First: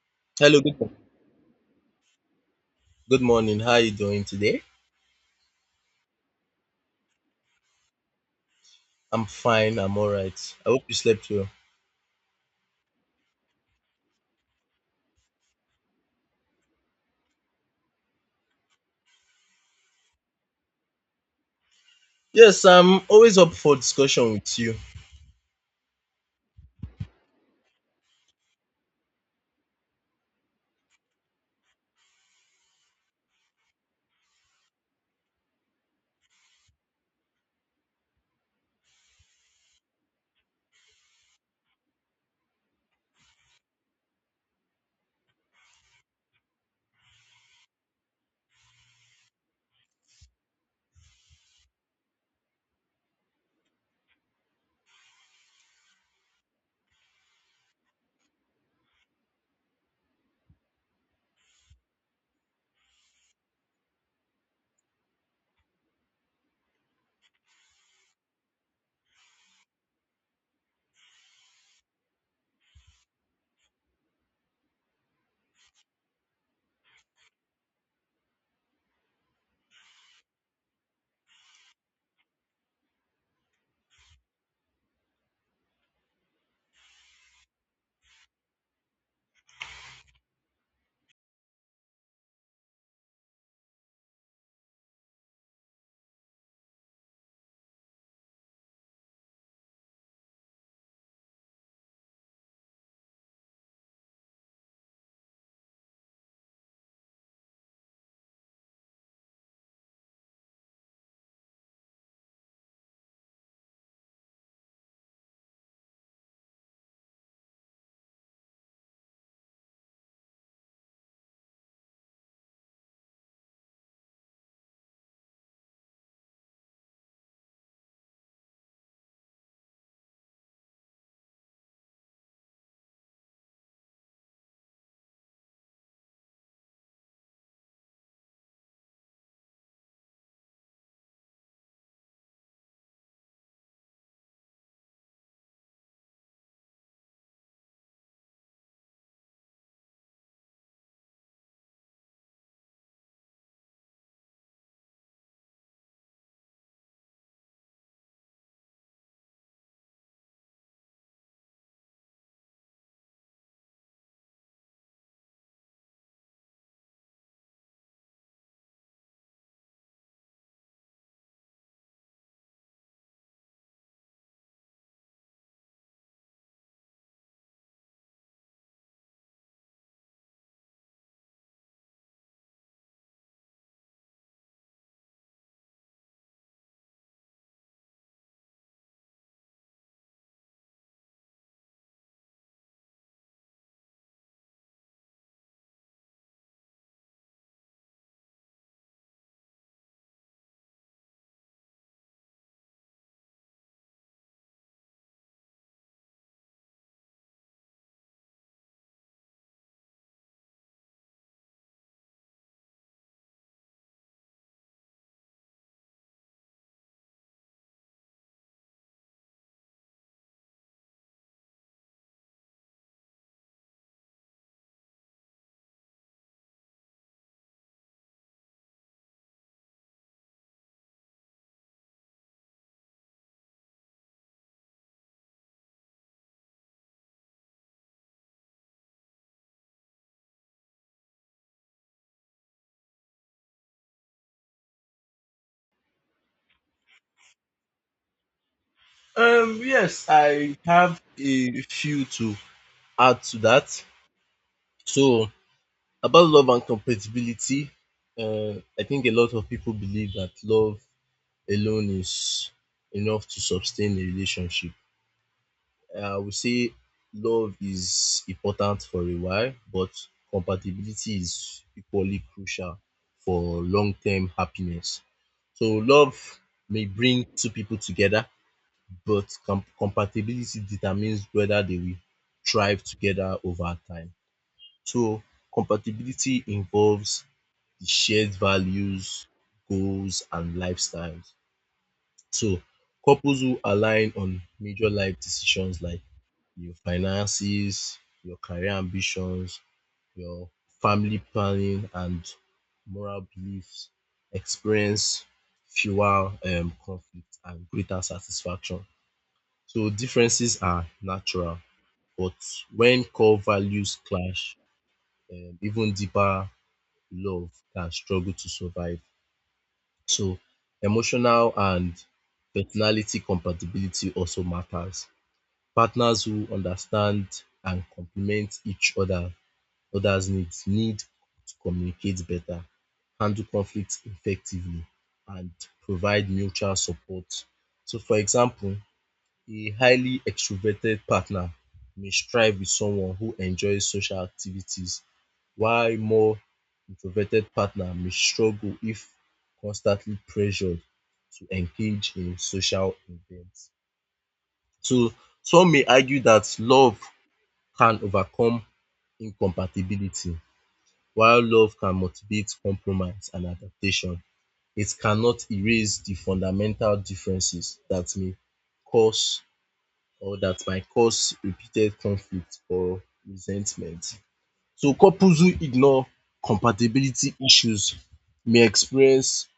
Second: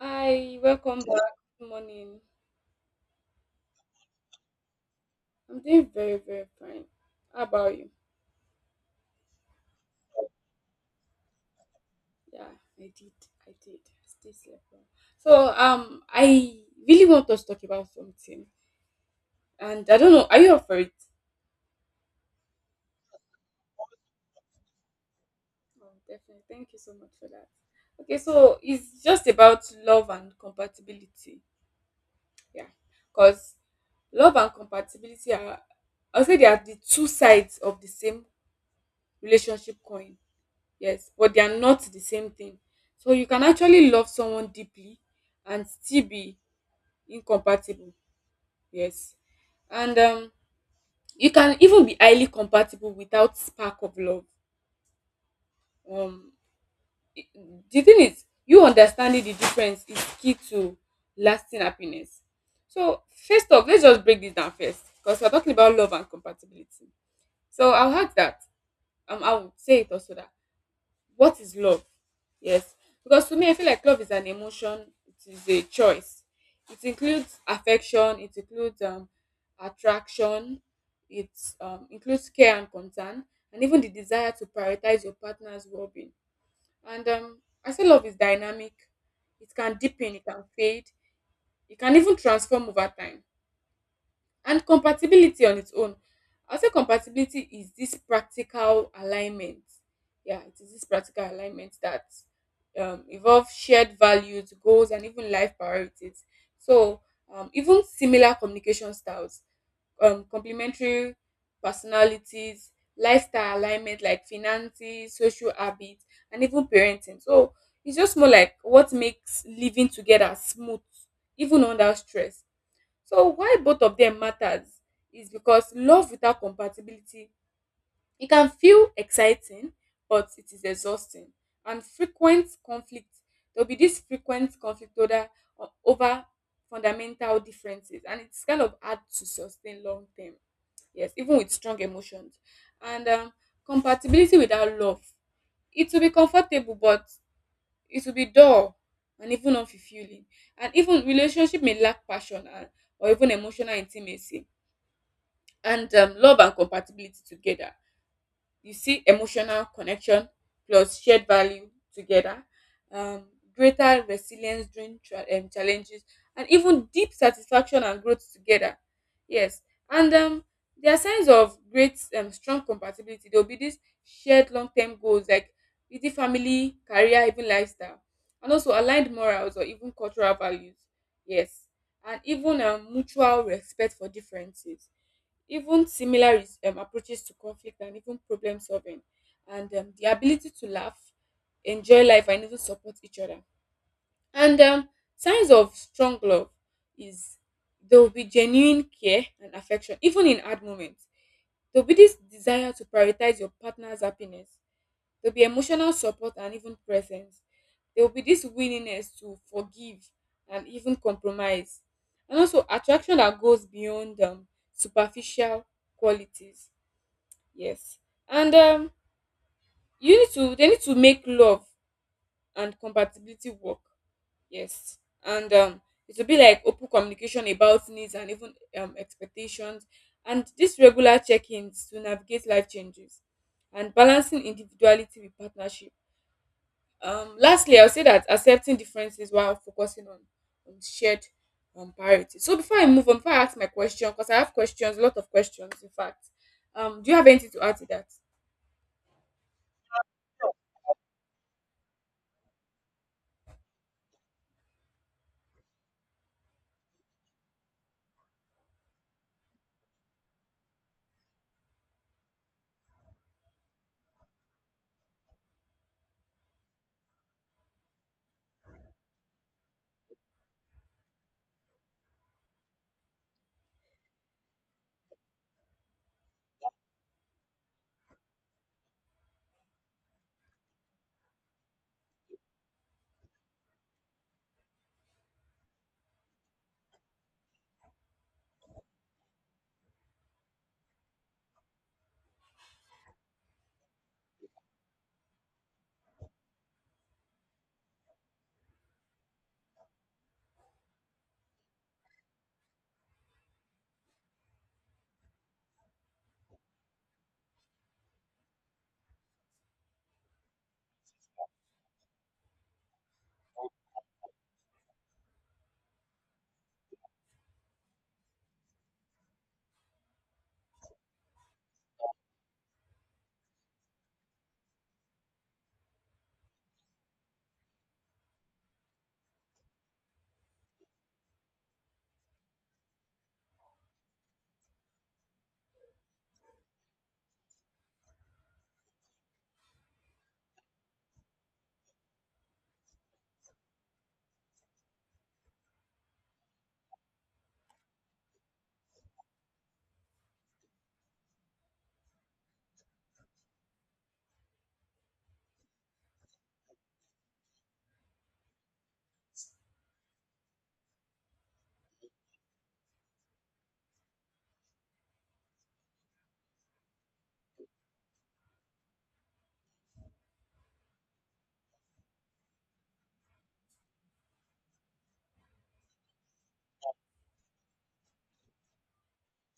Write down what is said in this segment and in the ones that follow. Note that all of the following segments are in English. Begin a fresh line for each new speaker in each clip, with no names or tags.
Hi,
Hello,
welcome back. Good morning.
good morning. How are you doing today?
I'm doing very, very fine. How about you?
I'm fine. I'm all right. I hope you slept well.
Yeah, I did. I did. Stay slept well. I really want us to talk about something, and I don't know. Are you up for it?
Yes, I'm always up for discussion with you.
Oh, definitely. Thank you so much for that. Okay, so it's just about love and compatibility. Yeah, because love and compatibility are, I'll say, they are the two sides of the same relationship coin. Yes, but they are not the same thing. So you can actually love someone deeply and still be incompatible. Yes. And you can even be highly compatible without spark of love. um i- the thing is, you understanding the difference is key to lasting happiness. So first off, let's just break this down first because we're talking about love and compatibility. So I'll add that, I would say it also that, what is love? Yes, because to me, I feel like love is an emotion. It is a choice. It includes affection. It includes attraction. It includes care and concern, and even the desire to prioritize your partner's well-being. And I say love is dynamic. It can deepen. It can fade. It can even transform over time. And compatibility on its own, I'll say compatibility is this practical alignment. Yeah, it is this practical alignment that involve shared values, goals, and even life priorities. So even similar communication styles, complementary personalities, lifestyle alignment like finances, social habits, and even parenting. So it's just more like what makes living together smooth, even under stress. So why both of them matters is because love without compatibility, it can feel exciting, but it is exhausting. And frequent conflict, there'll be this frequent conflict over, over fundamental differences, and it's kind of hard to sustain long term. Yes, even with strong emotions. And Compatibility without love, it will be comfortable, but it will be dull and even unfulfilling. And even relationship may lack passion and, or even emotional intimacy. And Love and compatibility together, you see emotional connection plus shared value together, um, greater resilience during challenges, and even deep satisfaction and growth together. Yes. and There are signs of great strong compatibility. There will be this shared long-term goals like easy family, career, even lifestyle, and also aligned morals or even cultural values. Yes, and even mutual respect for differences, even similar approaches to conflict and even problem solving. And The ability to laugh, enjoy life, and even support each other. And Signs of strong love is, there will be genuine care and affection even in hard moments. There will be this desire to prioritize your partner's happiness. There'll be emotional support and even presence. There will be this willingness to forgive and even compromise. And also attraction that goes beyond superficial qualities. Yes. And you need to They need to make love and compatibility work. Yes. And It will be like open communication about needs and even expectations, and these regular check-ins to navigate life changes, and balancing individuality with partnership. Lastly, I'll say that accepting differences while focusing on, shared priorities. So before I move on, before I ask my question, because I have questions, a lot of questions, in fact. Do you have anything to add to that?
Yes, I have a few to add to that. So, about love and compatibility, I think a lot of people believe that love alone is enough to sustain a relationship. I would say love is important for a while, but compatibility is equally crucial for long term happiness. So, love may bring two people together, but compatibility determines whether they will thrive together over time. So, compatibility involves the shared values, goals, and lifestyles. So, couples who align on major life decisions like your finances, your career ambitions, your family planning, and moral beliefs experience fewer conflict and greater satisfaction. So differences are natural, but when core values clash, even deeper love can struggle to survive. So emotional and personality compatibility also matters. Partners who understand and complement each other's needs need to communicate better, handle conflicts effectively, and provide mutual support. So, for example, a highly extroverted partner may strive with someone who enjoys social activities, while more introverted partner may struggle if constantly pressured to engage in social events. So, some may argue that love can overcome incompatibility, while love can motivate compromise and adaptation, it cannot erase the fundamental differences that may cause or that might cause repeated conflict or resentment. So couples who ignore compatibility issues may experience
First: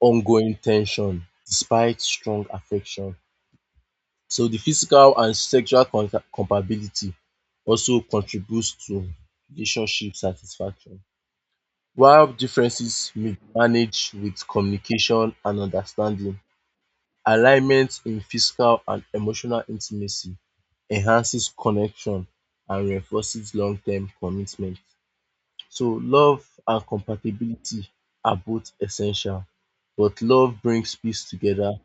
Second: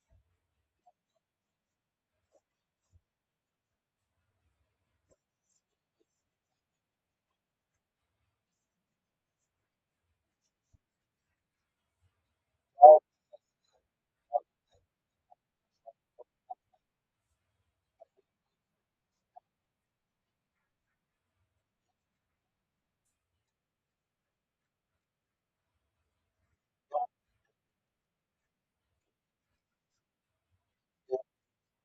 ongoing ten sion despite strong affection. So the physical and sexual compatibility also contributes to relationship satisfaction. While differences may be managed with communication and understanding, alignment in physical and emotional intimacy enhances connection and reinforces long-term commitment. So love and compatibility are both essential, but love brings peace together.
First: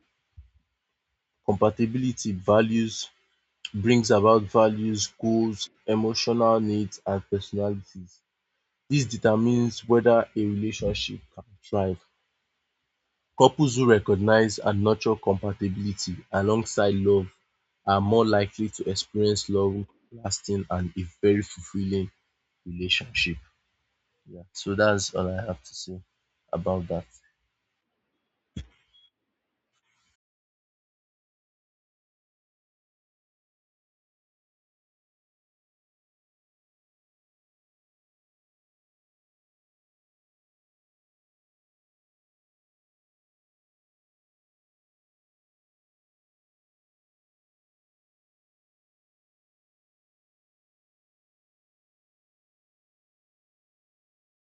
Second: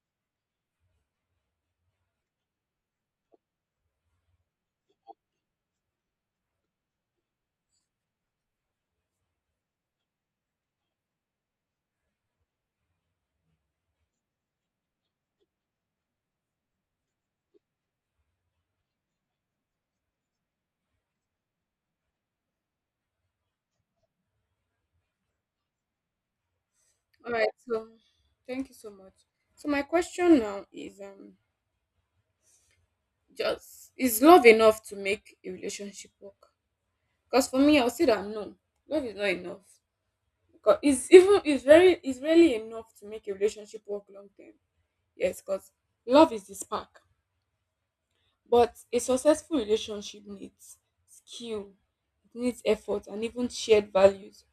Compatibility values brings about values, goals, emotional needs and personalities. This determines whether a relationship can thrive. Couples who recognize and nurture compatibility alongside love are more likely to experience long lasting and a very fulfilling relationship. Yeah, so that's all I have to say about that.
All right. So thank you so much. So my question now is, just, is love enough to make a relationship work? Because for me, I'll say that no, love is not enough. Because it's even it's very it's really enough to make a relationship work long term. Yes, because love is the spark. But a successful relationship needs skill, it needs effort, and even shared values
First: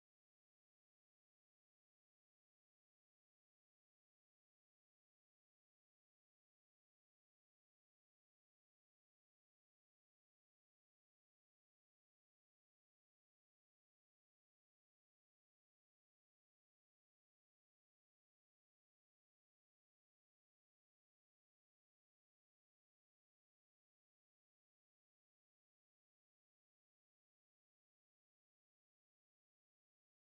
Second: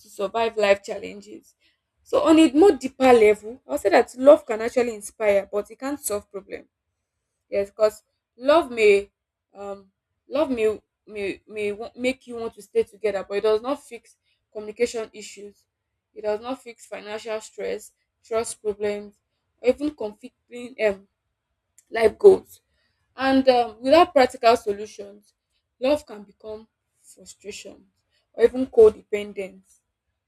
to survive life challenges. So on a more deeper level, I'll say that love can actually inspire, but it can't solve problems. Yes, because love may, um, love may make you want to stay together, but it does not fix communication issues. It does not fix financial stress, trust problems, or even conflicting life goals. And Without practical solutions, love can become frustration or even codependence.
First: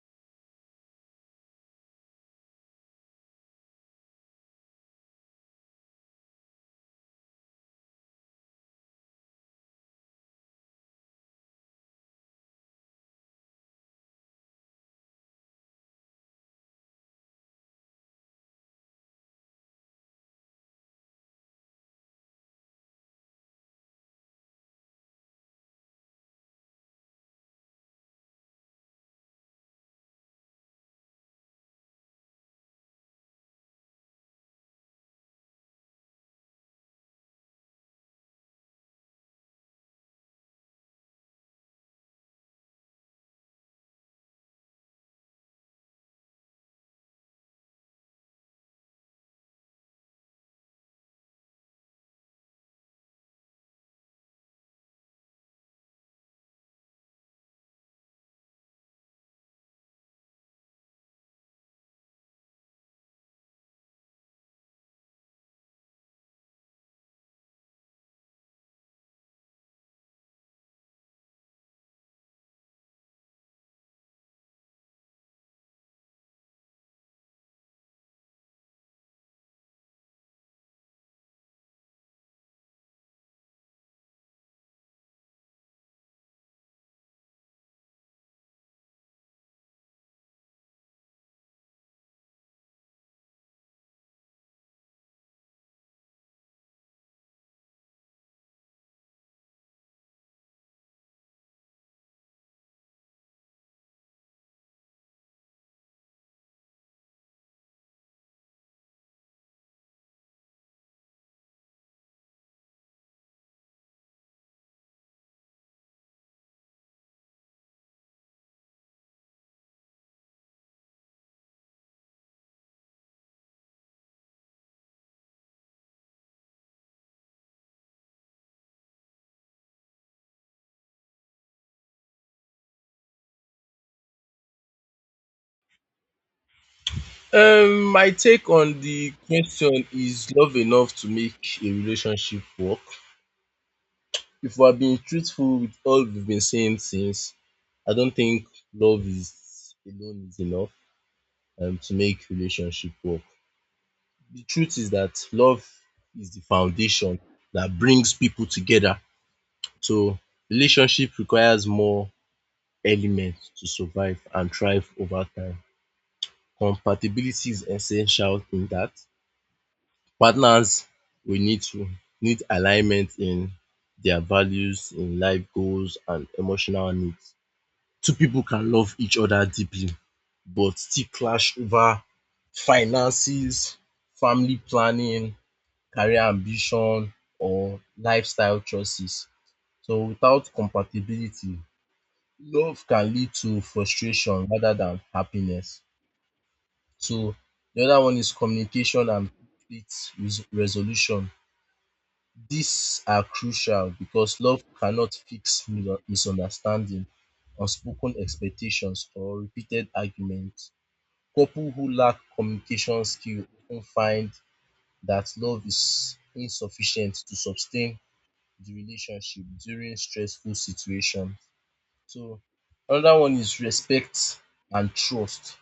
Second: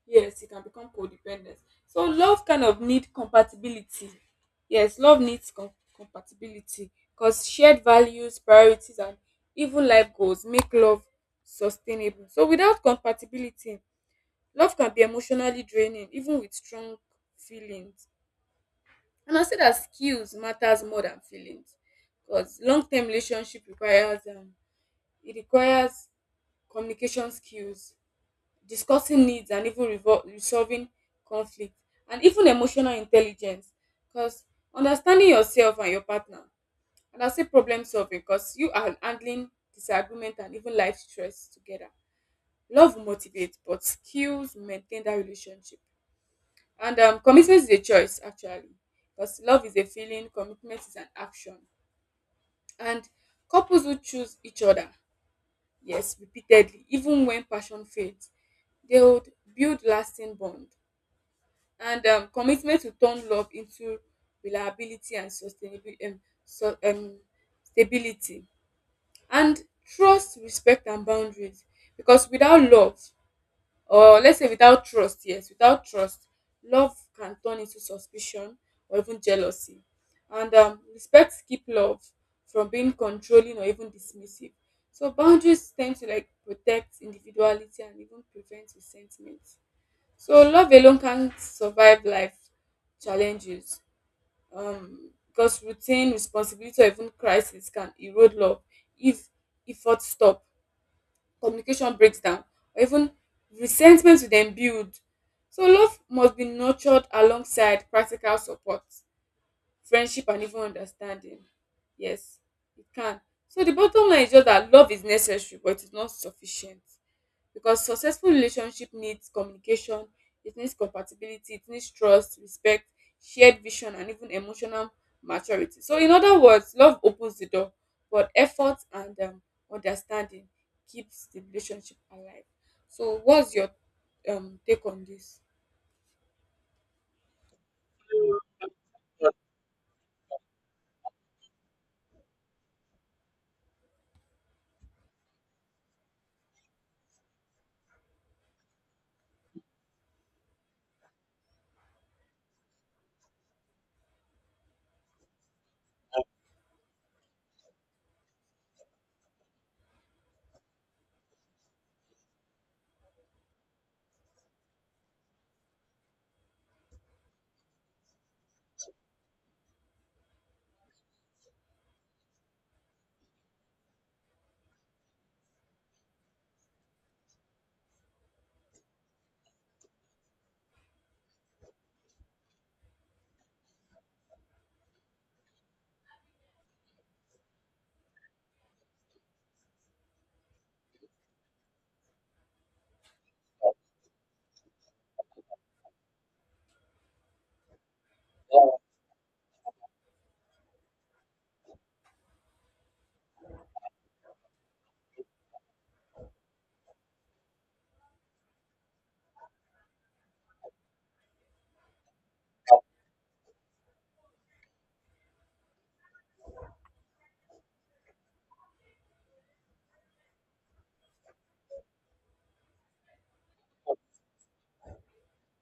Yes, it can become codependent. So love kind of need compatibility. Yes, love needs compatibility because shared values, priorities, and even life goals make love sustainable. So without compatibility, love can be emotionally draining, even with strong feelings. And I say that skills matters more than feelings, because long-term relationship requires it requires communication skills, discussing needs, and even resolving conflict, and even emotional intelligence. Because understanding yourself and your partner, and I say problem solving, because you are handling disagreement and even life stress together. Love motivates, but skills maintain that relationship. And Commitment is a choice, actually, because love is a feeling, commitment is an action. And couples who choose each other, yes, repeatedly, even when passion fades, they would build lasting bond. And Commitment to turn love into reliability and sustainability, so, um, stability. And trust, respect, and boundaries, because without love, or let's say without trust, yes, without trust, love can turn into suspicion or even jealousy. And Respect keep love from being controlling or even dismissive. So boundaries tend to like protect individuality and even prevent resentment. So love alone can't survive life challenges, because routine responsibility or even crisis can erode love if effort stop, communication breaks down, or even resentment will then build. So love must be nurtured alongside practical support, friendship, and even understanding. Yes, it can. So the bottom line is just that love is necessary, but it's not sufficient, because successful relationship needs communication, it needs compatibility, it needs trust, respect, shared vision, and even emotional maturity. So in other words, love opens the door, but effort and understanding keeps the relationship alive. So what's your take on this?
My take on the question is love enough to make a relationship work? If we are being truthful with all we've been saying since, I don't think love is alone is enough to make relationship work. The truth is that love is the foundation that brings people together. So relationship requires more elements to survive and thrive over time. Compatibility is essential in that. Partners we need to need alignment in their values, in life goals and emotional needs. Two people can love each other deeply but still clash over finances, family planning, career ambition or lifestyle choices. So without compatibility, love can lead to frustration rather than happiness. So the other one is communication and conflict resolution. These are crucial because love cannot fix misunderstanding, unspoken expectations, or repeated arguments. Couples who lack communication skills often find that love is insufficient to sustain the relationship during stressful situations. So another one is respect and trust.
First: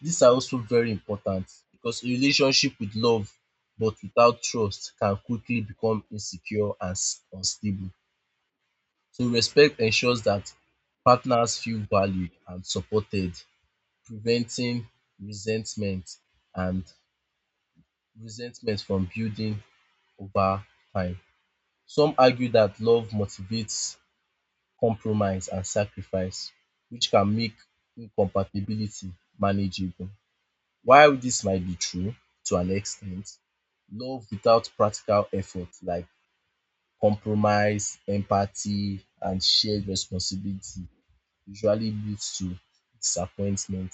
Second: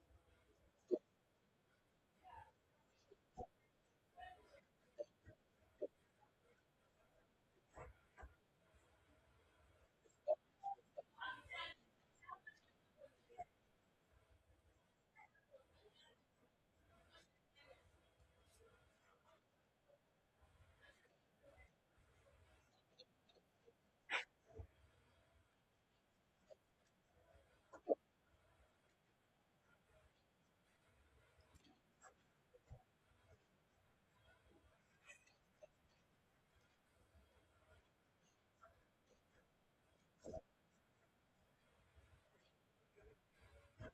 These are also very important because a relationship with love but without trust can quickly become insecure and unstable. So respect ensures that partners feel valued and supported, preventing resentment and resentment from building over time. Some argue that love motivates compromise and sacrifice, which can make incompatibility manageable. While this might be true to an extent, love without practical effort like compromise, empathy, and shared responsibility usually leads to disappointment.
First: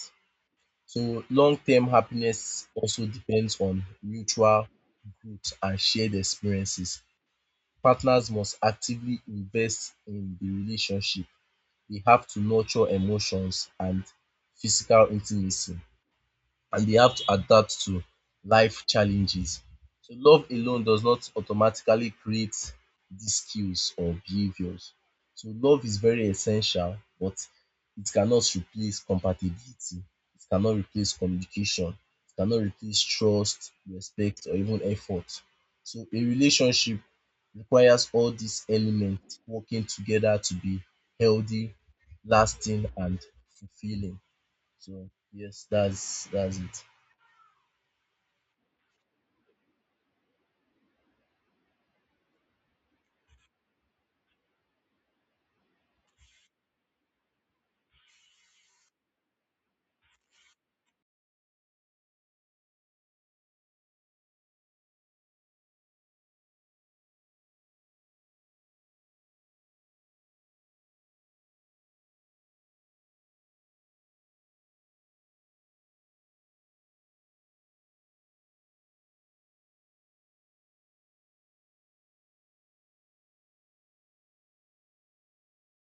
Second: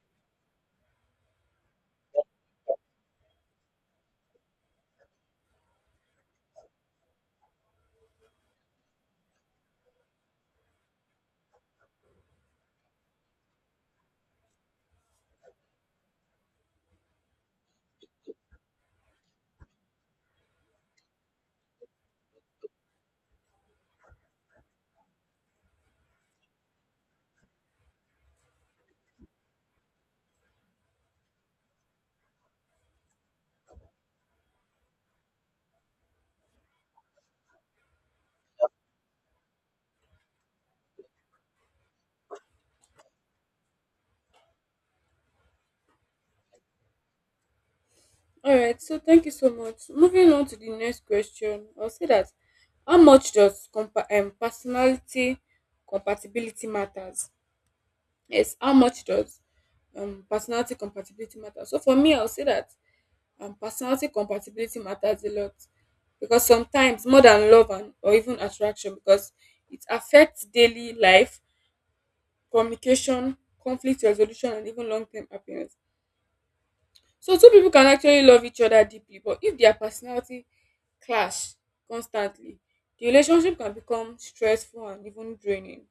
So long-term happiness also depends on mutual growth and shared experiences. Partners must actively invest in the relationship. They have to nurture emotions and physical intimacy and they have to adapt to life challenges. So love alone does not automatically create these skills or behaviors. So love is very essential, but it cannot replace compatibility, it cannot replace communication, it cannot replace trust, respect or even effort. So a relationship requires all these elements working together to be healthy, lasting and fulfilling. So yes, that's it.
All right, so thank you so much. Moving on to the next question, I'll say that how much does personality compatibility matters? Yes, how much does personality compatibility matter? So for me, I'll say that personality compatibility matters a lot, because sometimes more than love and or even attraction, because it affects daily life, communication, conflict resolution, and even long-term happiness. So two people can actually love each other deeply, but if their personality clash constantly, the relationship can become stressful and even draining.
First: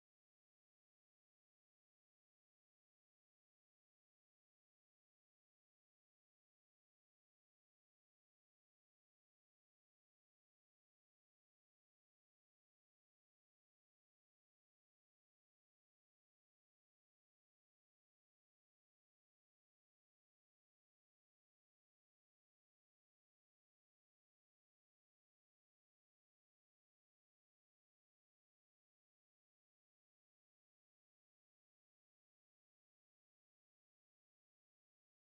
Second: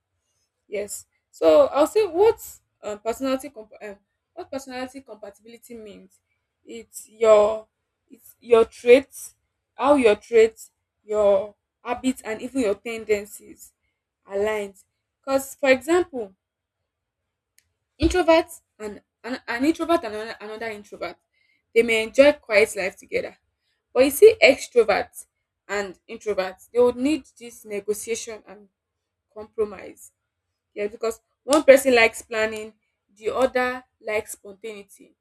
Yes. So I'll say what um, personality comp- um, what personality compatibility means. It's your, traits, how your traits, your habits, and even your tendencies aligned. Because for example, introverts and an introvert and another introvert, they may enjoy quiet life together. But you see, extroverts and introverts, they would need this negotiation and compromise. Yes, because one person likes planning, the other likes spontaneity.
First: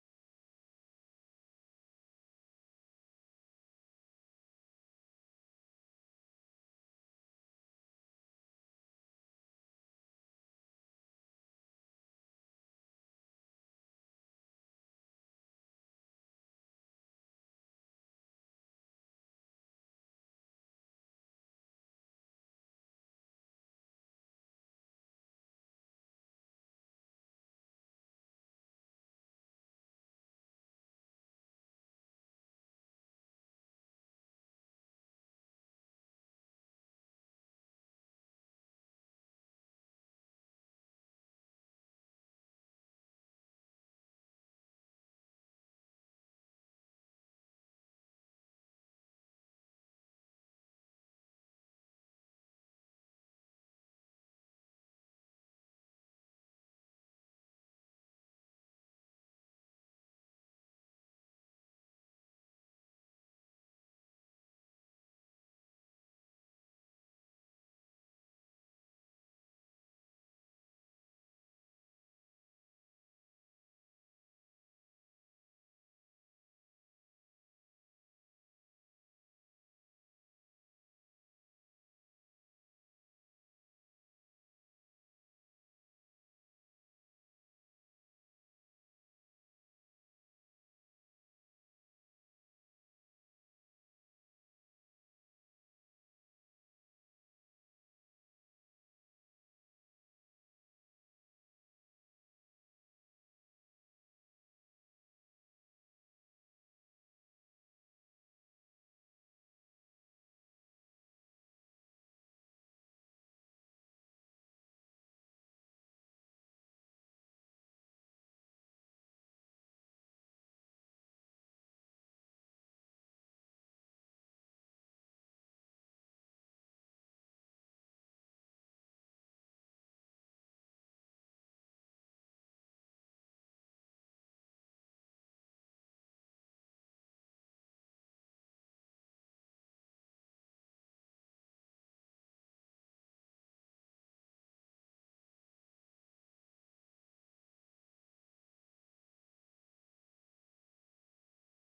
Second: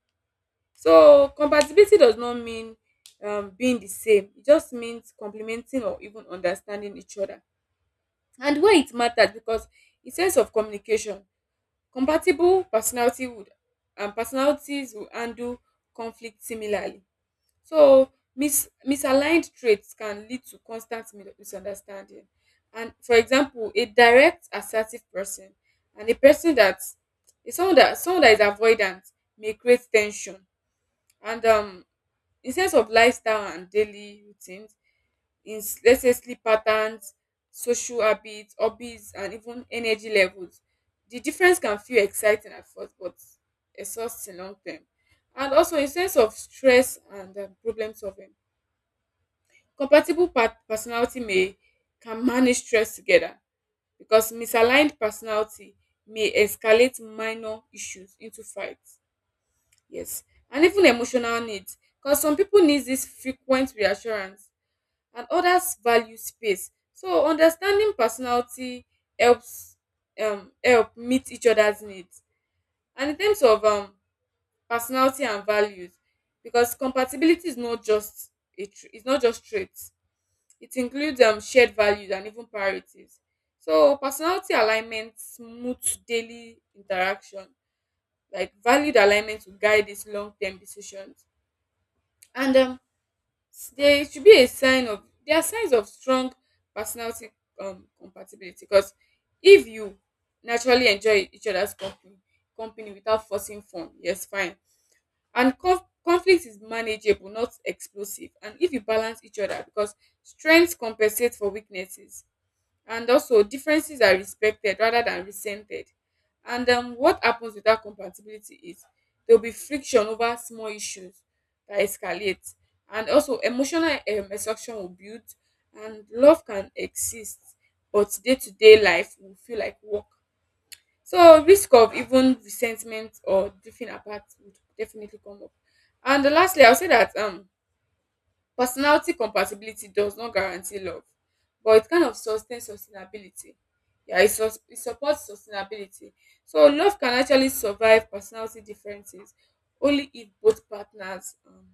So compatibility does not mean being the same. It just means complementing or even understanding each other. And why it matters, because in sense of communication, compatible personality would and personalities will handle conflict similarly. So misaligned traits can lead to constant misunderstanding. And for example, a direct, assertive person and a person that is someone that is avoidant may create tension. And In sense of lifestyle and daily routines, let's say sleep patterns, social habits, hobbies, and even energy levels, the difference can feel exciting at first, but exhausting long term. And also in sense of stress and problem solving, compatible personality may, can manage stress together, because misaligned personality may escalate minor issues into fights. Yes, and even emotional needs, because some people need this frequent reassurance and others value space. So understanding personality helps help meet each other's needs. And in terms of personality and values, because compatibility is not just it's not just traits, it includes shared values and even priorities. So personality alignment smooths daily interaction. Like, valued alignment will guide these long term decisions. And um, there should be a sign of, there are signs of strong personality compatibility, because if you naturally enjoy each other's company, without forcing fun, yes, fine. And conflict is manageable, not explosive. And if you balance each other, because strengths compensate for weaknesses, and also differences are respected rather than resented. And What happens with that compatibility is there will be friction over small issues that escalate, and also emotional exhaustion will build, and love can exist but day-to-day life will feel like work. So risk of even resentment or drifting apart would definitely come up. And lastly, I'll say that personality compatibility does not guarantee love, but it kind of sustains sustainability. Yeah, it supports sustainability. So love can actually survive personality differences only if both partners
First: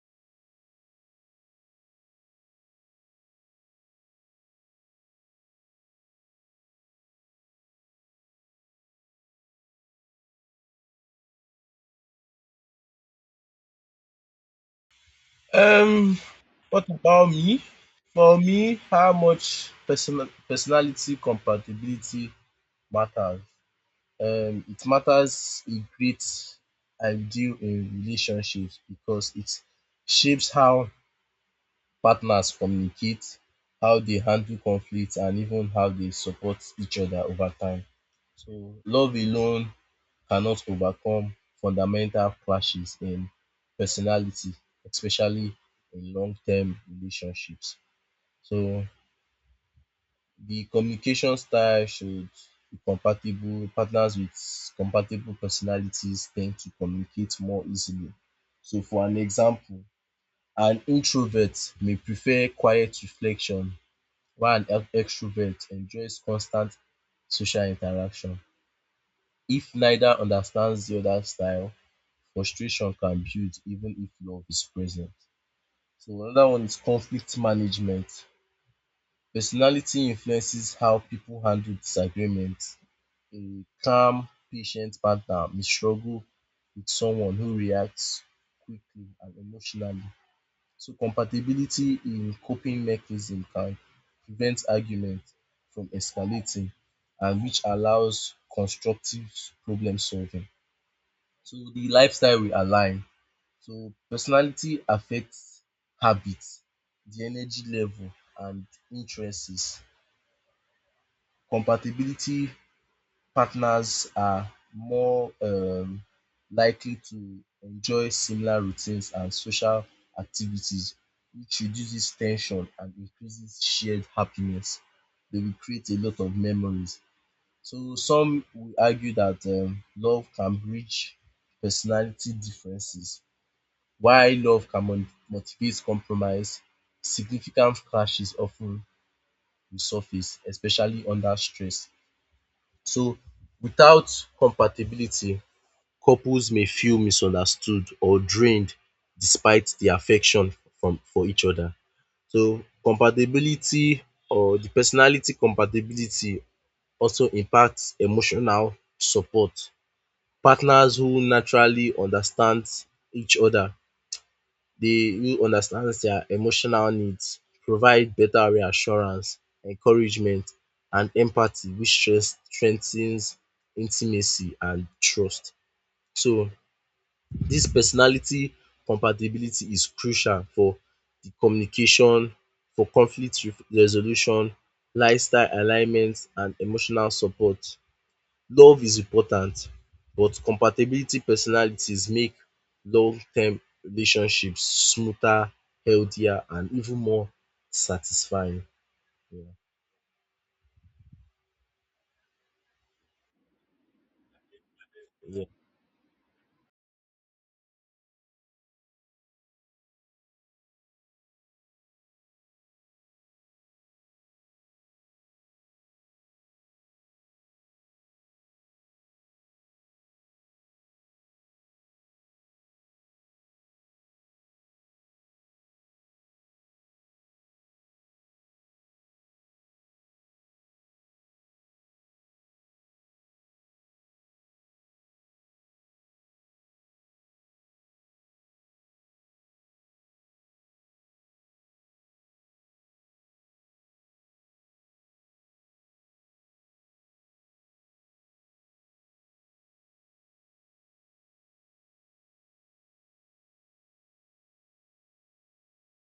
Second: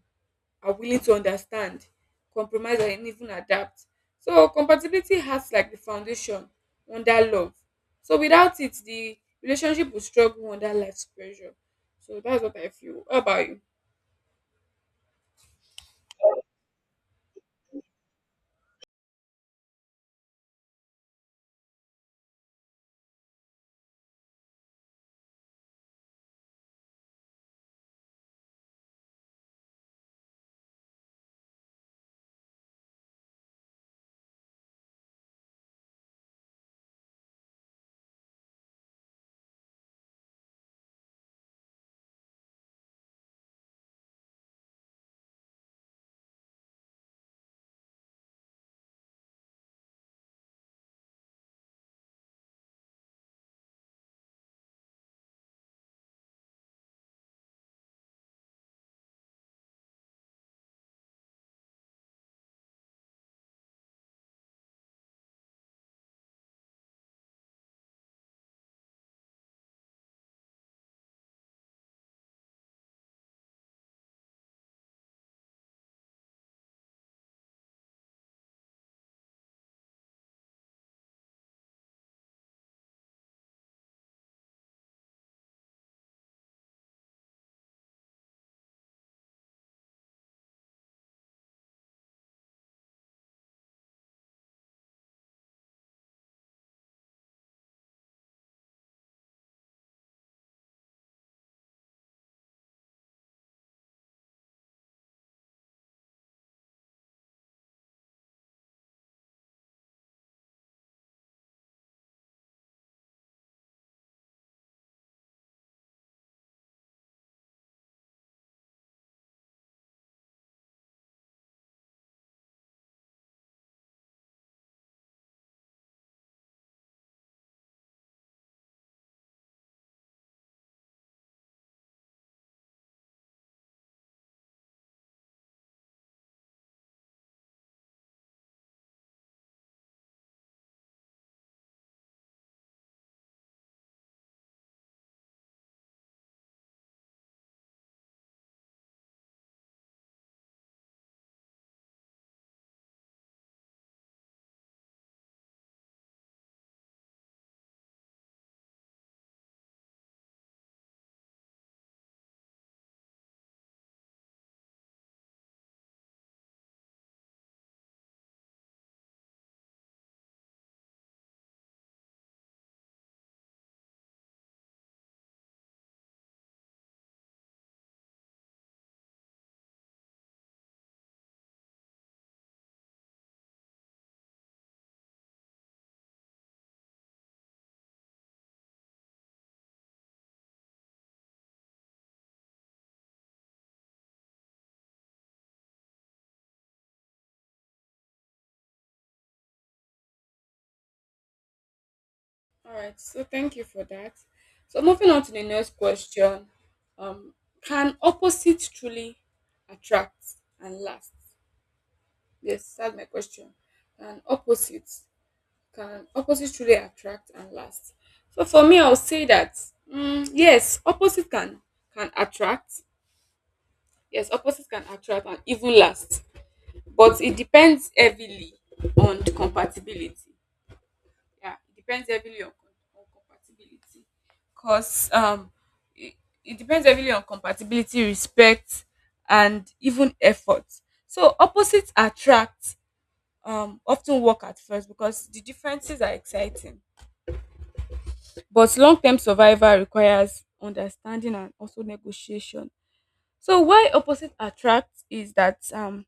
are willing to understand, compromise, and even adapt. So compatibility has like the foundation under love. So without it, the relationship will struggle under life's pressure. So that's what I feel. How about you?
Um, what about me? For me, how much personality compatibility matters? It matters a great ideal in relationships because it shapes how partners communicate, how they handle conflict and even how they support each other over time. So love alone cannot overcome fundamental clashes in personality, especially in long-term relationships. So the communication style should be compatible. Partners with compatible personalities tend to communicate more easily. So for an example, an introvert may prefer quiet reflection while an extrovert enjoys constant social interaction. If neither understands the other's style, frustration can build even if love is present. So another one is conflict management. Personality influences how people handle disagreements. A calm, patient partner may struggle with someone who reacts quickly and emotionally. So compatibility in coping mechanism can prevent argument from escalating and which allows constructive problem solving. So the lifestyle we align. So personality affects habits, the energy level and interests. Compatibility partners are more likely to enjoy similar routines and social activities which reduces tension and increases shared happiness. They will create a lot of memories. So some will argue that love can bridge personality differences while love can motivate compromise. Significant clashes often resurface especially under stress. So without compatibility, couples may feel misunderstood or drained despite their affection from for each other. So compatibility or the personality compatibility also impacts emotional support. Partners who naturally understand each other They who understand their emotional needs provide better reassurance, encouragement and empathy which strengthens intimacy and trust. So this personality compatibility is crucial for the communication, for conflict resolution, lifestyle alignment and emotional support. Love is important but compatibility personalities make long term relationships smoother, healthier and even more satisfying.
All right, so thank you for that. So moving on to the
Yeah.
next question, um, can opposites truly attract and last? Yes, that's my question. Can opposites can opposites truly attract and last? So for me, I'll say that yes, opposite can attract. Yes, opposites can attract and even last, but it depends heavily on the compatibility. Yeah, it depends heavily on compatibility. Because it, it depends heavily on compatibility, respect, and even effort. So opposites attract often work at first because the differences are exciting. But long term survival requires understanding and also negotiation. So why opposite attract is that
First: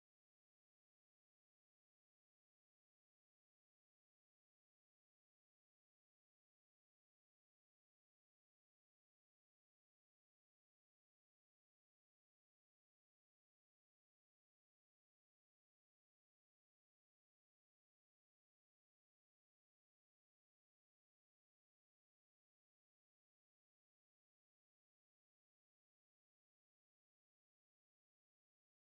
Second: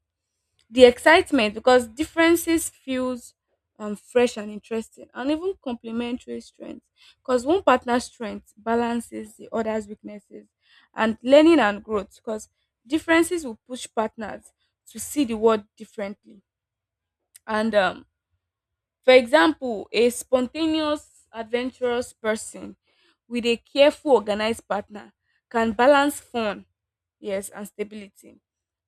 the excitement, because differences feels fresh and interesting, and even complementary strengths because one partner's strength balances the other's weaknesses, and learning and growth because differences will push partners to see the world differently, and for example, a spontaneous, adventurous person with a careful, organized partner can balance fun, yes, and stability.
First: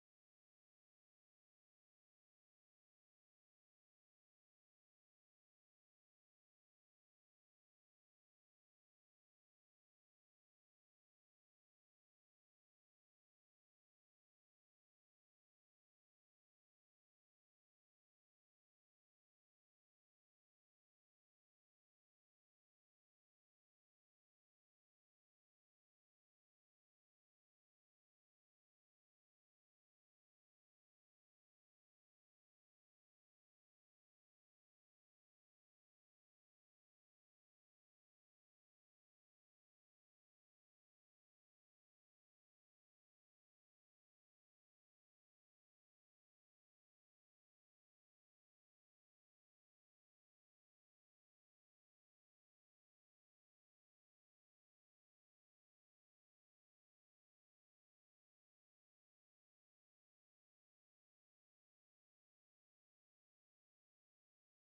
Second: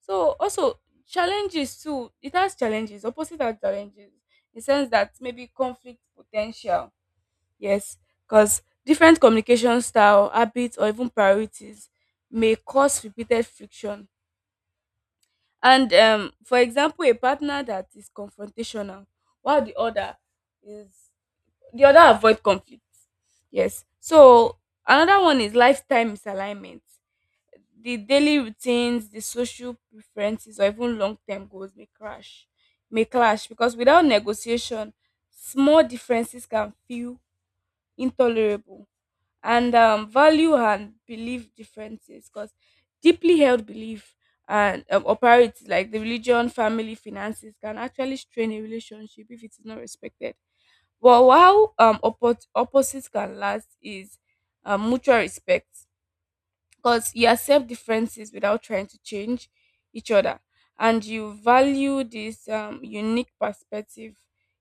So also challenges too. It has challenges. Opposite has challenges. In the sense that maybe conflict potential. Yes, because different communication style, habits, or even priorities may cause repeated friction. And for example, a partner that is confrontational, while is the other avoid conflict, yes. So another one is lifetime misalignment. The daily routines, the social preferences, or even long-term goals may crash may clash, because without negotiation small differences can feel intolerable. And value and belief differences, because deeply held belief and or priorities like the religion, family, finances can actually strain a relationship if it is not respected. But while opposites can last is mutual respect, because you accept differences without trying to change each other, and you value this unique perspective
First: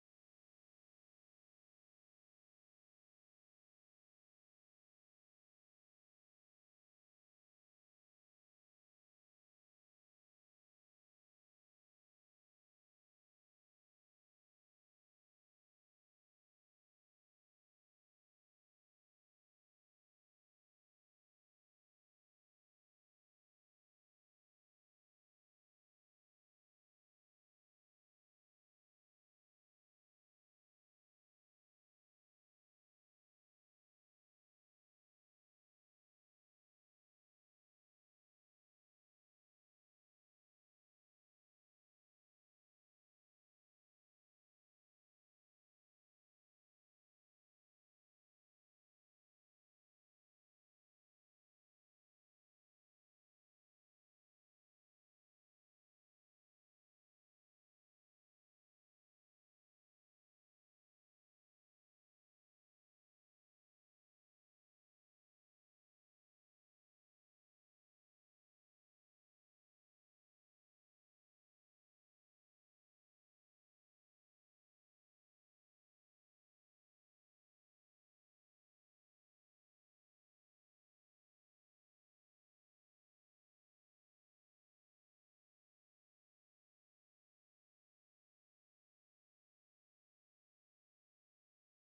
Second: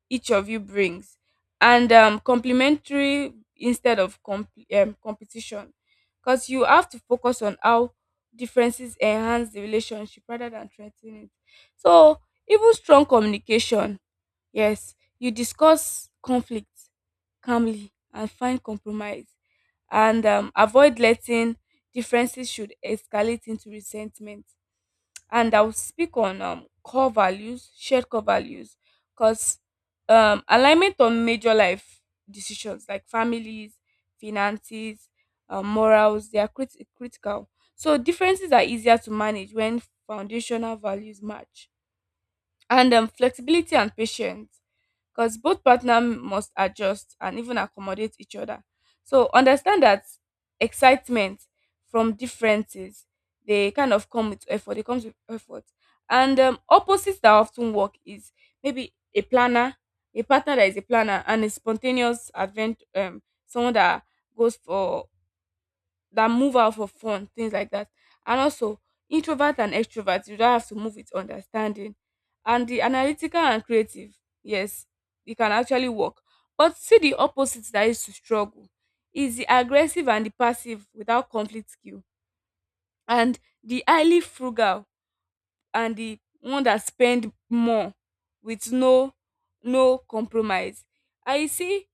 each of you brings, and complementary instead of competition, because you have to focus on how differences enhance the relationship rather than threaten it. So even strong communication, yes, you discuss conflict calmly and find compromise, and avoid letting differences should escalate into resentment. And I'll speak on core values, shared core values, because alignment on major life decisions like families, finances, morals, they are critical. So differences are easier to manage when foundational values match, and flexibility and patience, because both partner must adjust and even accommodate each other. So understand that excitement from differences, they kind of come with effort it comes with effort. And opposites that often work is maybe a planner, a partner that is a planner, and a spontaneous advent someone that goes for, that move out for fun, things like that. And also, introvert and extrovert, you don't have to move with understanding. And the analytical and creative, yes, it can actually work. But see the opposite that is to struggle is the aggressive and the passive without conflict skill, and the highly frugal and the one that spend more with no compromise. I see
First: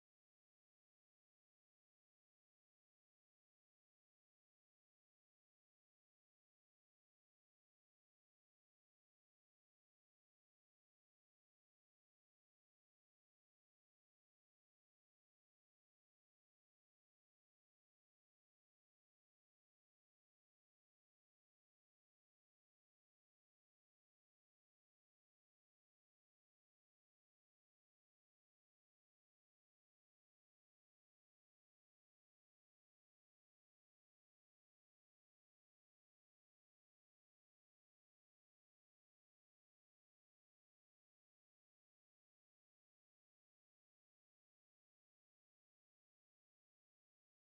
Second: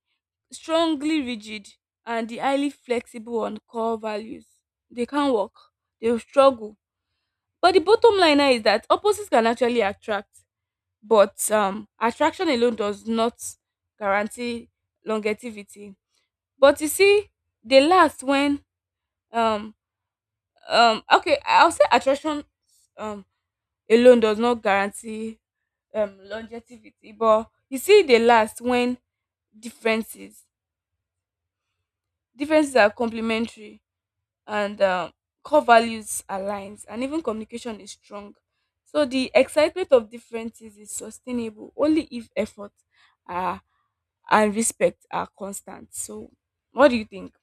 strongly rigid and the highly flexible on core values. They can't work. They will struggle. But the bottom line now is that opposites can actually attract, but attraction alone does not guarantee longevity. But you see, they last when um okay, I'll say attraction um alone does not guarantee longevity, but you see, they last when differences differences are complementary, and core values aligns and even communication is strong. So the excitement of differences is sustainable only if effort are and respect are constant. So what do you think?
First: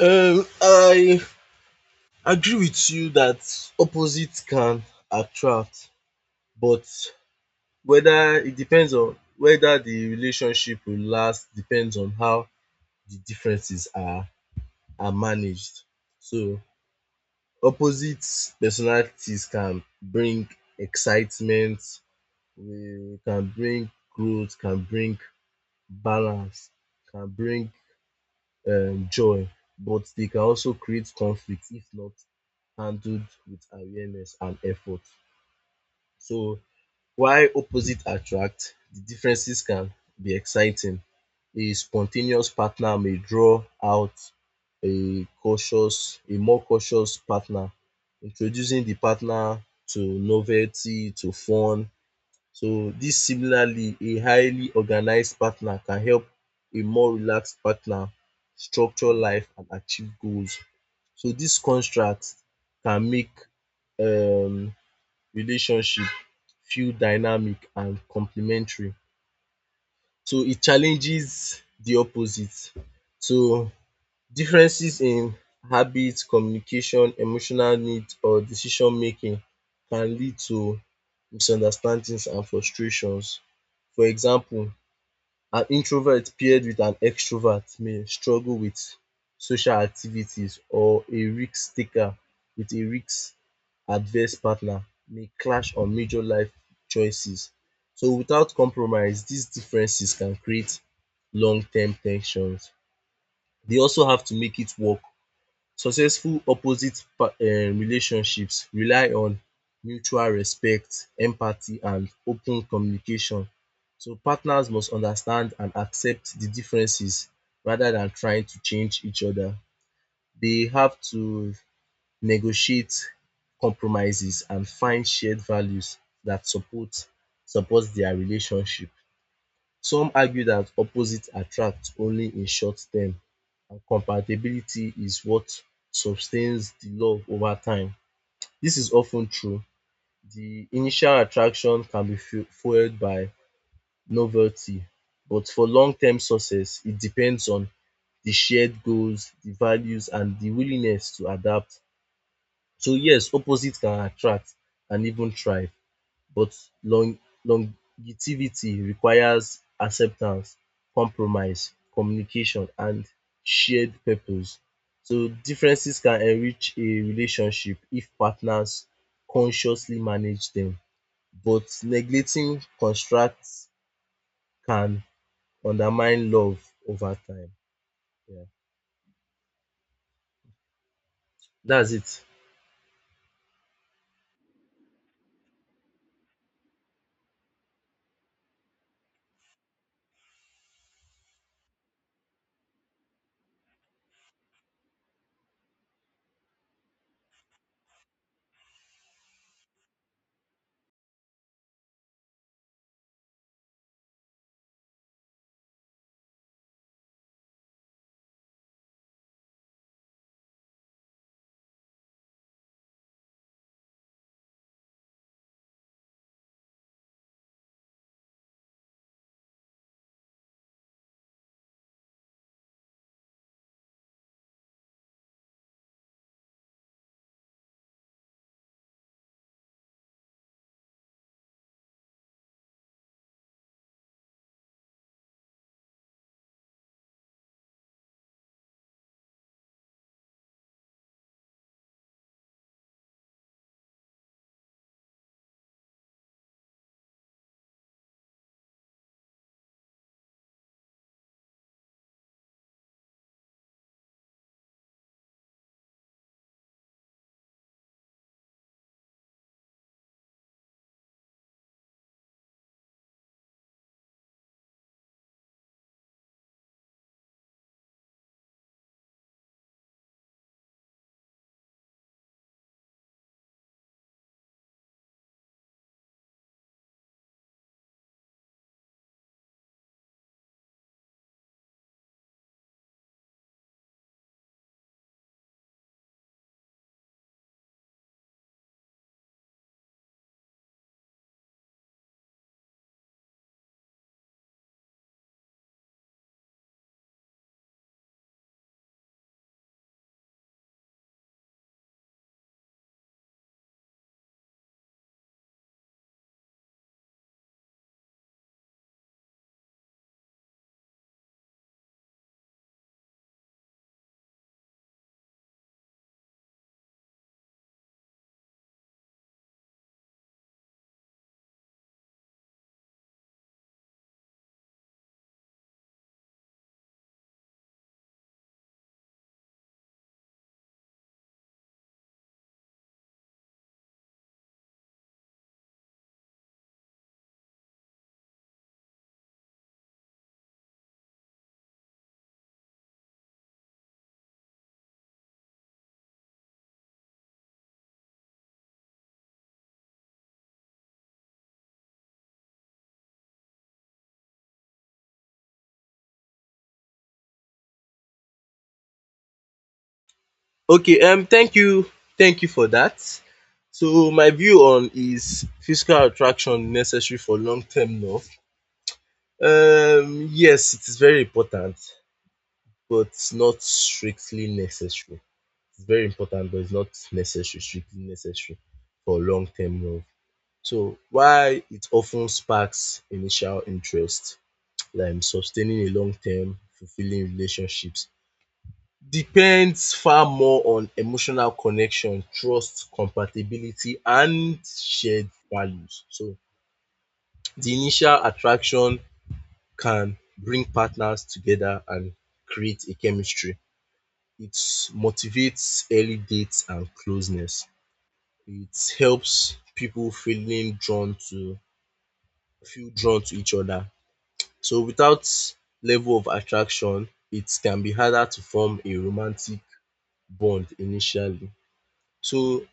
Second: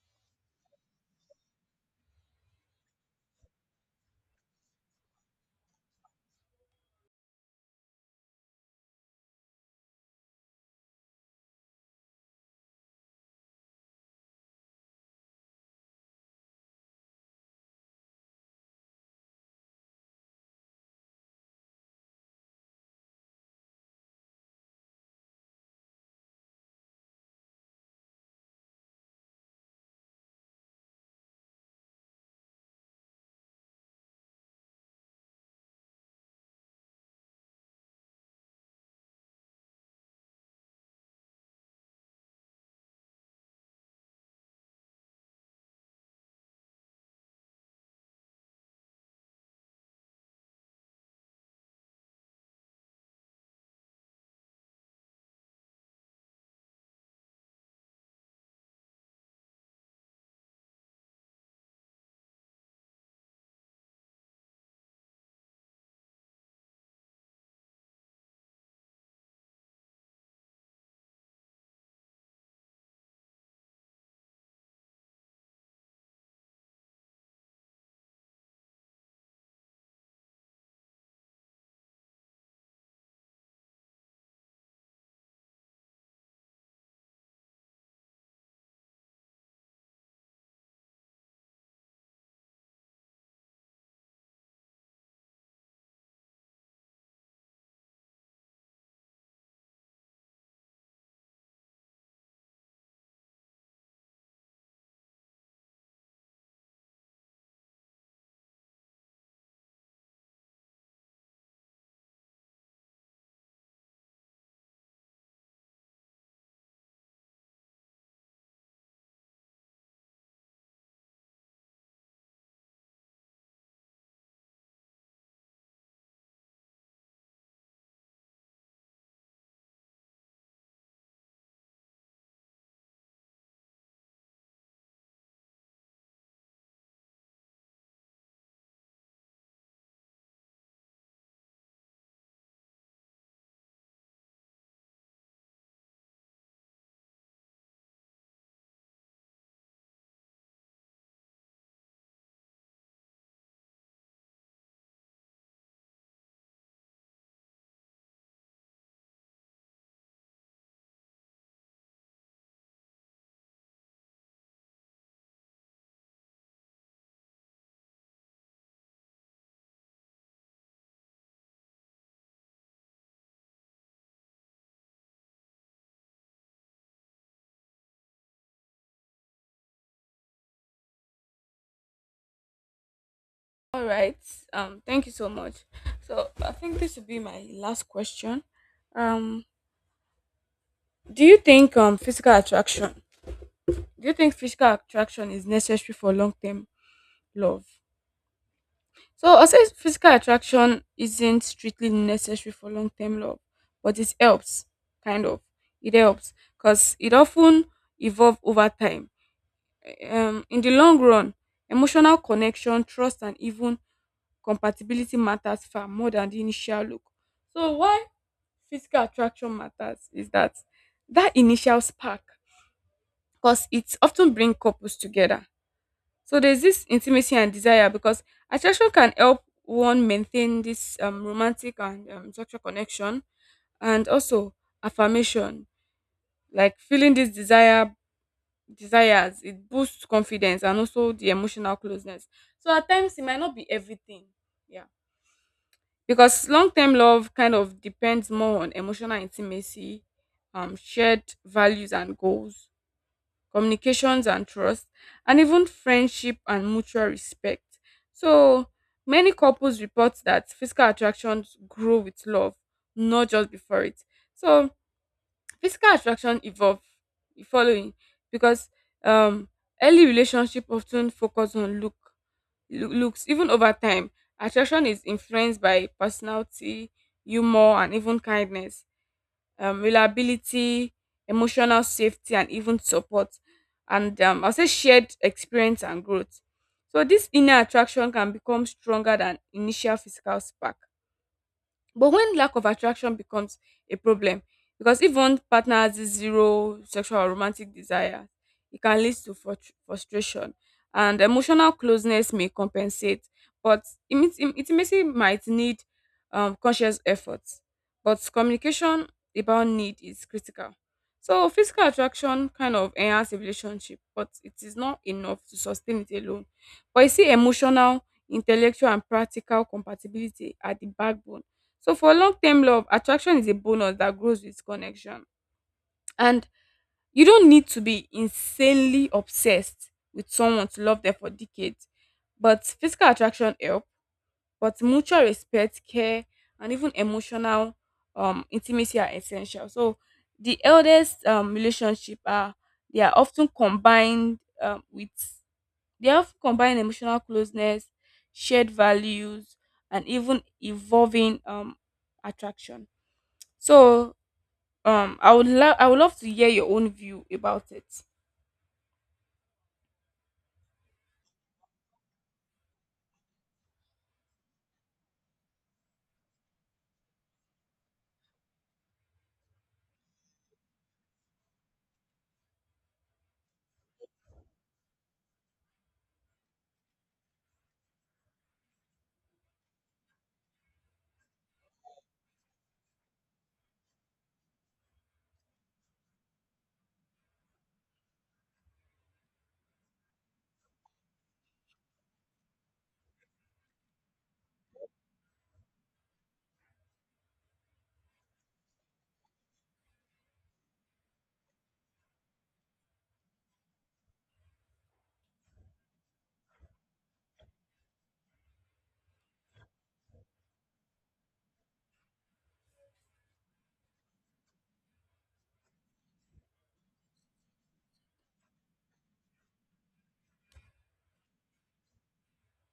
I agree with you that opposites can attract but whether the relationship will last depends on how the differences are managed. So opposite personalities can bring excitement, we can bring growth, can bring balance, can bring joy, but they can also create conflict if not handled with awareness and effort. So while opposites attract, the differences can be exciting. A spontaneous partner may draw out a more cautious partner, introducing the partner to novelty, to fun. So this similarly a highly organized partner can help a more relaxed partner structure life and achieve goals. So this contrast can make um relationship feel dynamic and complementary. So it challenges the opposite. So differences in habits, communication, emotional needs or decision making can lead to misunderstandings and frustrations. For example, an introvert paired with an extrovert may struggle with social activities, or a risk-taker with a risk adverse partner may clash on major life choices. So without compromise, these differences can create long-term tensions. They also have to make it work. Successful opposite relationships rely on mutual respect, empathy and open communication. So partners must understand and accept the differences rather than trying to change each other. They have to negotiate compromises and find shared values that supports their relationship. Some argue that opposites attract only in short term and compatibility is what sustains the love over time. This is often true. The initial attraction can be fueled by novelty, but for long-term success, it depends on the shared goals, the values and the willingness to adapt. So yes, opposites can attract and even thrive but long longevity requires acceptance, compromise, communication and shared purpose. So differences can enrich a relationship if partners consciously manage them, but neglecting construct can undermine love over time. Yeah, dats it.
All right, thank you so much. So I think this will be my last question. um do you think physical attraction do you think physical attraction is necessary for long-term love? So I'll say physical attraction isn't strictly necessary for long term love, but it helps, kind of. It helps because it often evolve over time. In the long run, emotional connection, trust, and even compatibility matters far more than the initial look. So why physical attraction matters is that that initial spark, because it often brings couples together. So there's this intimacy and desire, because attraction can help one maintain this romantic and sexual connection, and also affirmation, like feeling this desires, it boosts confidence and also the emotional closeness. So at times it might not be everything, yeah, because long-term love kind of depends more on emotional intimacy, shared values and goals, communications and trust, and even friendship and mutual respect. So many couples report that physical attractions grow with love, not just before it. So physical attraction evolve the following because um early relationship often focus on looks. Even over time, attraction is influenced by personality, humor, and even kindness, reliability, emotional safety, and even support. And I'll say shared experience and growth. So this inner attraction can become stronger than initial physical spark. But when lack of attraction becomes a problem, because if one partner has this zero sexual or romantic desire, it can lead to frustration. And emotional closeness may compensate, but intimacy might need conscious effort. But communication about need is critical. So physical attraction kind of enhance a relationship, but it is not enough to sustain it alone. But you see, emotional, intellectual, and practical compatibility are the backbone. So for long term love, attraction is a bonus that grows with connection. And you don't need to be insanely obsessed with someone to love them for decades. But physical attraction help, but mutual respect, care, and even emotional intimacy are essential. So the eldest relationship are, they are often combined um, with they often combine emotional closeness, shared values, and even evolving attraction. So, I would love to hear your own view about it.
Okay, thank you, thank you for that. So my view on is physical attraction necessary for long term love? Yes, it is very important, but it's not strictly necessary. It's very important, but it's not necessary, strictly necessary for long-term wealth. So while it often sparks initial interest, like sustaining a long-term fulfilling relationships depends far more on emotional connection, trust, compatibility, and shared values. So the initial attraction can bring partners together and create a chemistry. It motivates early dates and closeness. It helps people feel drawn to each other. So without level of attraction, it can be harder to form a romantic bond initially. So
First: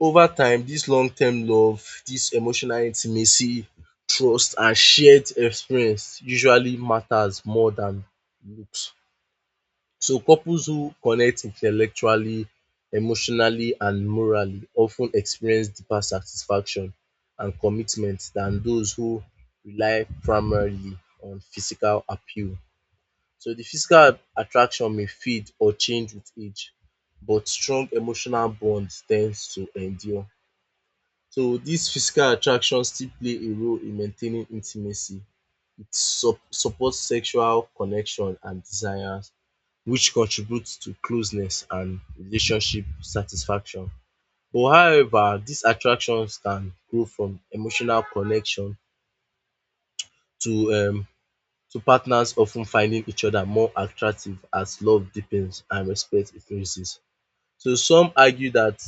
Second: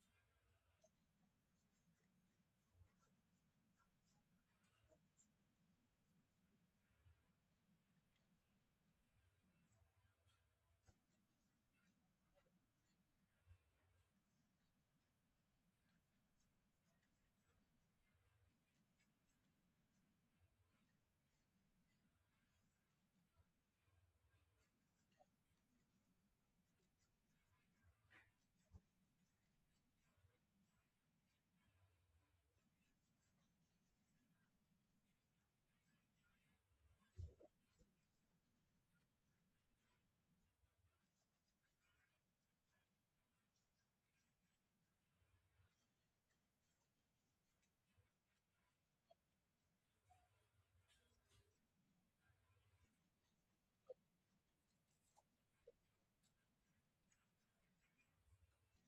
over time, this long term love, this emotional intimacy, trust and shared experience usually matters more than looks. So couples who connect intellectually, emotionally and morally often experience deeper satisfaction and commitment than those who rely primarily on physical appeal. So the physical attraction may fade or change with age but strong emotional bonds tends to endure. So dis physical attraction still play a role in maintaining intimacy. It supports sexual connection and desires, which contributes to closeness and relationship satisfaction. But however, these attractions can grow from emotional connection to um to partners often finding each other more attractive as love deepens and respect increases. So some argue that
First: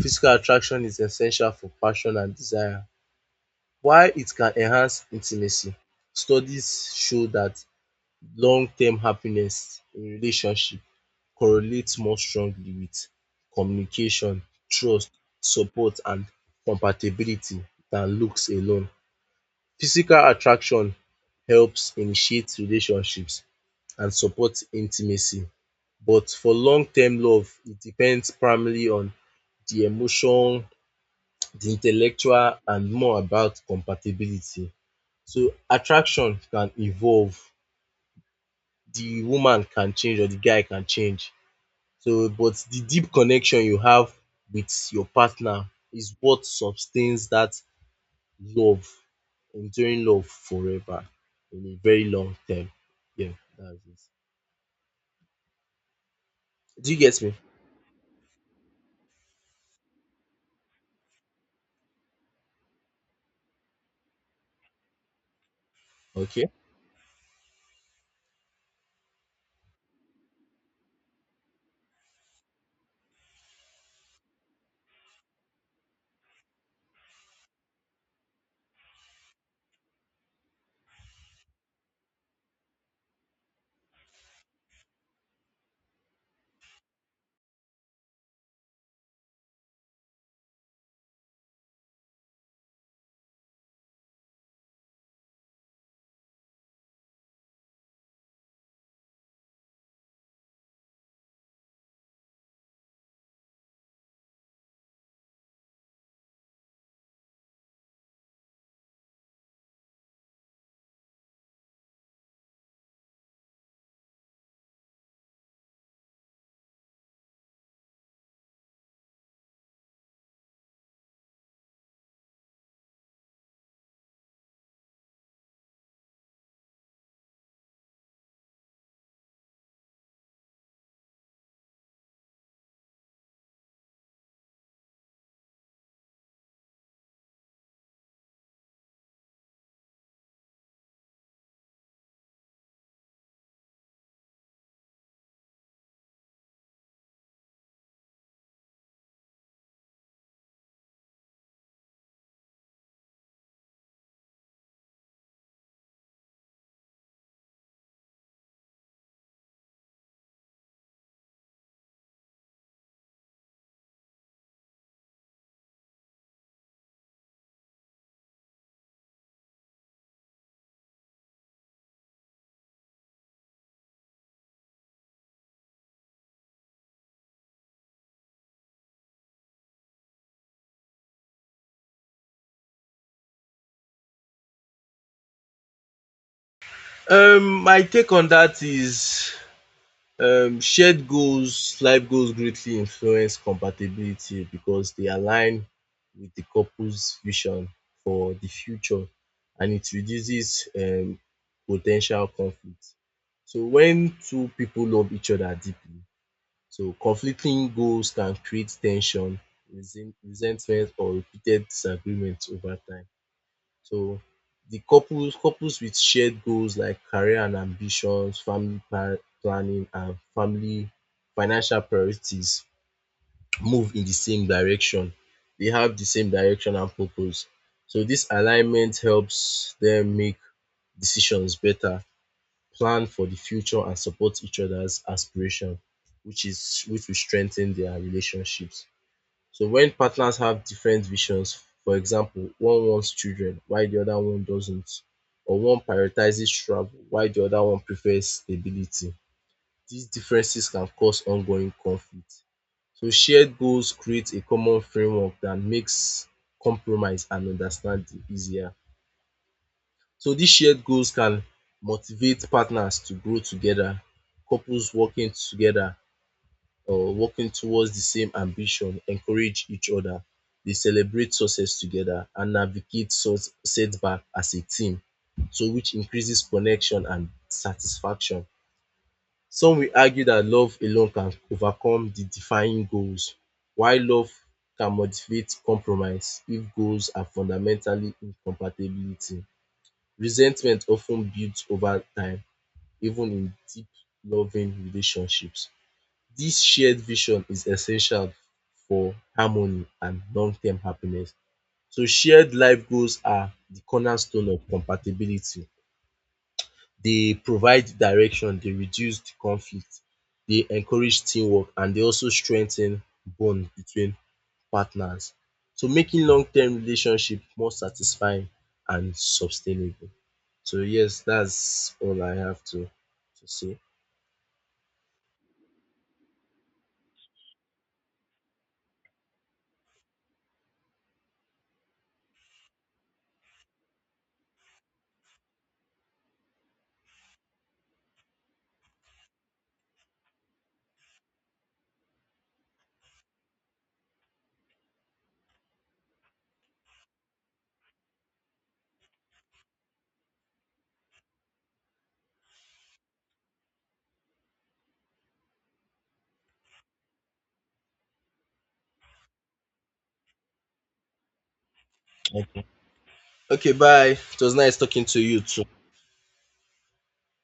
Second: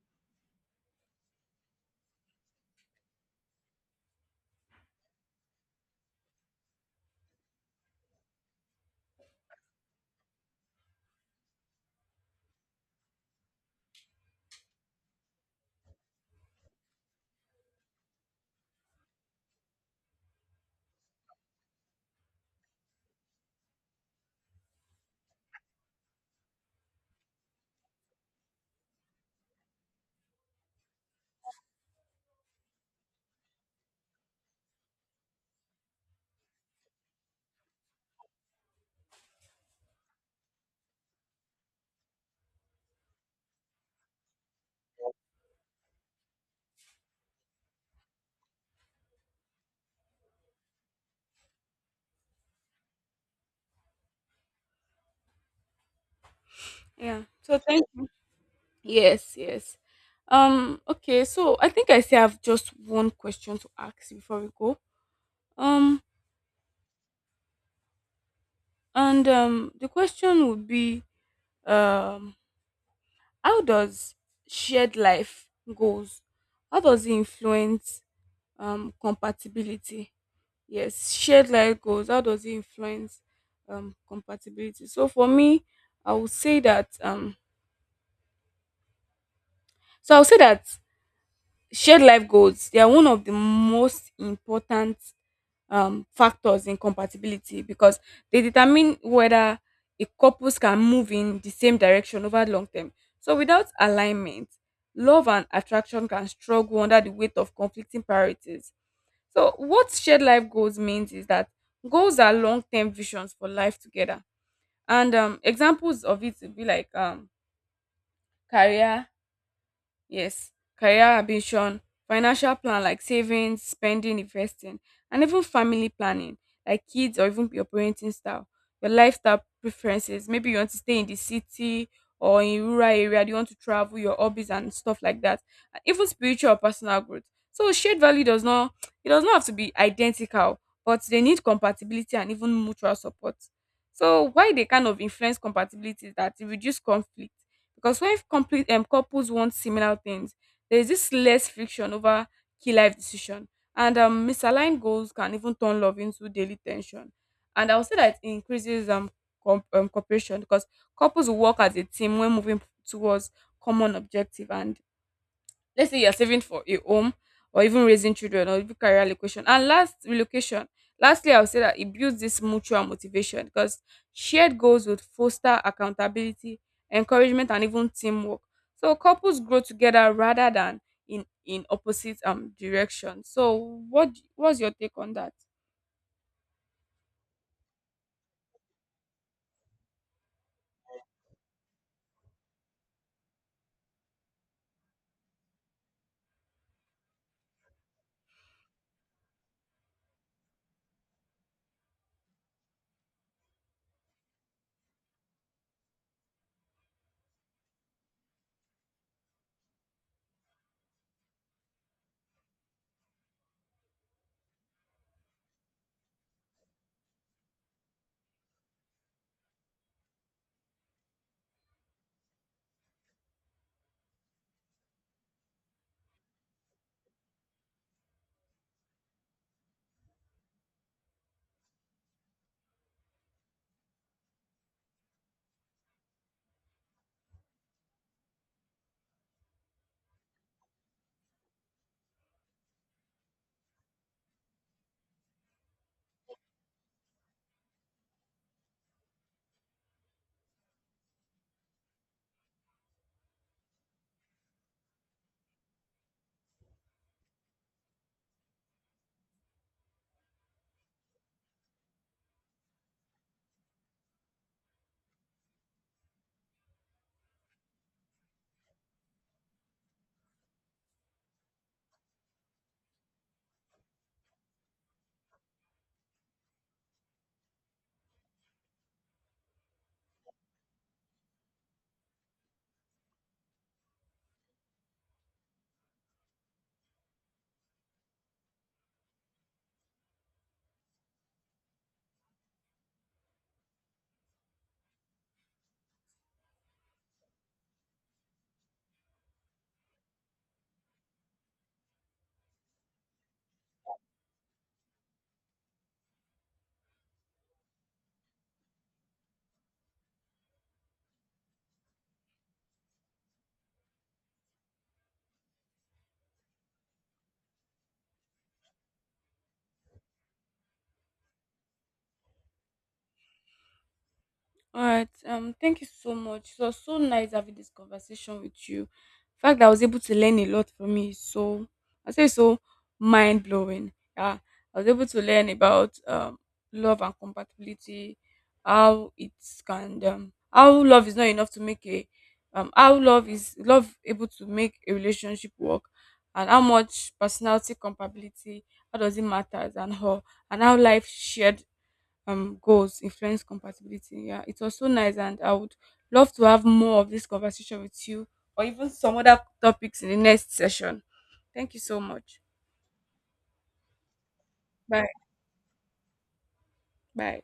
physical attraction is essential for passion and desire, while it can enhance intimacy. Studies show that long-term happiness in relationship correlates more strongly with communication, trust, support and compatibility than looks alone. Physical attraction helps initiate relationships and support intimacy, but for long-term love, it depends primarily on the emotion, the intellectual and more about compatibility. So attraction can evolve. The woman can change or the guy can change. So but the deep connection you have with your partner is what sustains that love, enduring love forever in a very long term. Yeah, that's it. Do you get
Yeah.
me?
So thank Yes, yes. Okay, so I think I say I've just one question to ask you before we go. Um,
Okay.
and the question would be, um, how does shared life goals? How does it influence compatibility? Yes, shared life goals. How does it influence compatibility? So for me, I would say that I would say that shared life goals, they are one of the most important factors in compatibility, because they determine whether a couples can move in the same direction over long term. So without alignment, love and attraction can struggle under the weight of conflicting priorities. So what shared life goals means is that goals are long term visions for life together. And examples of it would be like career. Yes, career ambition, financial plan like savings, spending, investing, and even family planning like kids or even your parenting style, your lifestyle preferences. Maybe you want to stay in the city or in rural area, do you want to travel, your hobbies and stuff like that. And even spiritual or personal growth. So shared value does not, it does not have to be identical, but they need compatibility and even mutual support. So why they kind of influence compatibility is that it reduce conflict, because when complete couples want similar things, there is this less friction over key life decision, and misaligned goals can even turn love into daily tension. And I would say that it increases cooperation, because couples will work as a team when moving towards common objective, and let's say you're saving for a home or even raising children or even career relocation. And last relocation, lastly, I would say that it builds this mutual motivation, because shared goals would foster accountability, encouragement, and even teamwork. So couples grow together rather than in opposite direction. So what's your take on that?
My take on that is shared goals life goals greatly influence compatibility because they align with the couple's vision for the future and it reduces po conflict. So when two people love each other deeply, so conflicting goals can create tension, resentment or repeated disagreements over time. So the couples with shared goals like career and ambitions, family planning and family financial priorities move in the same direction. They have the same direction and purpose. So this alignment helps them make decisions better, plan for the future and support each other's aspiration, which will strengthen their relationships. So when partners have different visions, for example, one wants children while the other one doesn't, or one prioritizes travel while the other one prefers stability, these differences can cause ongoing conflict. So shared goals create a common framework that makes compromise and understanding easier. So these shared goals can motivate partners to grow together, couples working together or working towards the same ambition encourage each other, they celebrate success together and navigate setback as a team, so which increases connection and satisfaction. Some will argue that love alone can overcome the defining goals, while love can motivate compromise if goals are fundamentally incompatibility. Resentment often builds over time even in deep loving relationships. This shared vision is essential for harmony and long-term happiness. So shared life goals are the cornerstone of compatibility. They provide direction, they reduce the conflict, they encourage teamwork, and they also strengthen bond between partners. So making long-term relationship more satisfying and sustainable. So yes, that's all I have to say.
All right. Thank you so much. It was so nice having this conversation with you. In fact, I was able to learn a lot from you. So I say so mind blowing. Yeah, I was able to learn about love and compatibility, how it can how love is not enough to make a how love is love able to make a relationship work, and how much personality compatibility, how does it matter, and how, and how life shared goals influence compatibility. Yeah, it was so nice, and I would love to have more of this conversation with you, or even some other topics in the next session. Thank you so much.
Okay, bye. It was nice talking
Bye.
to you too.
Bye.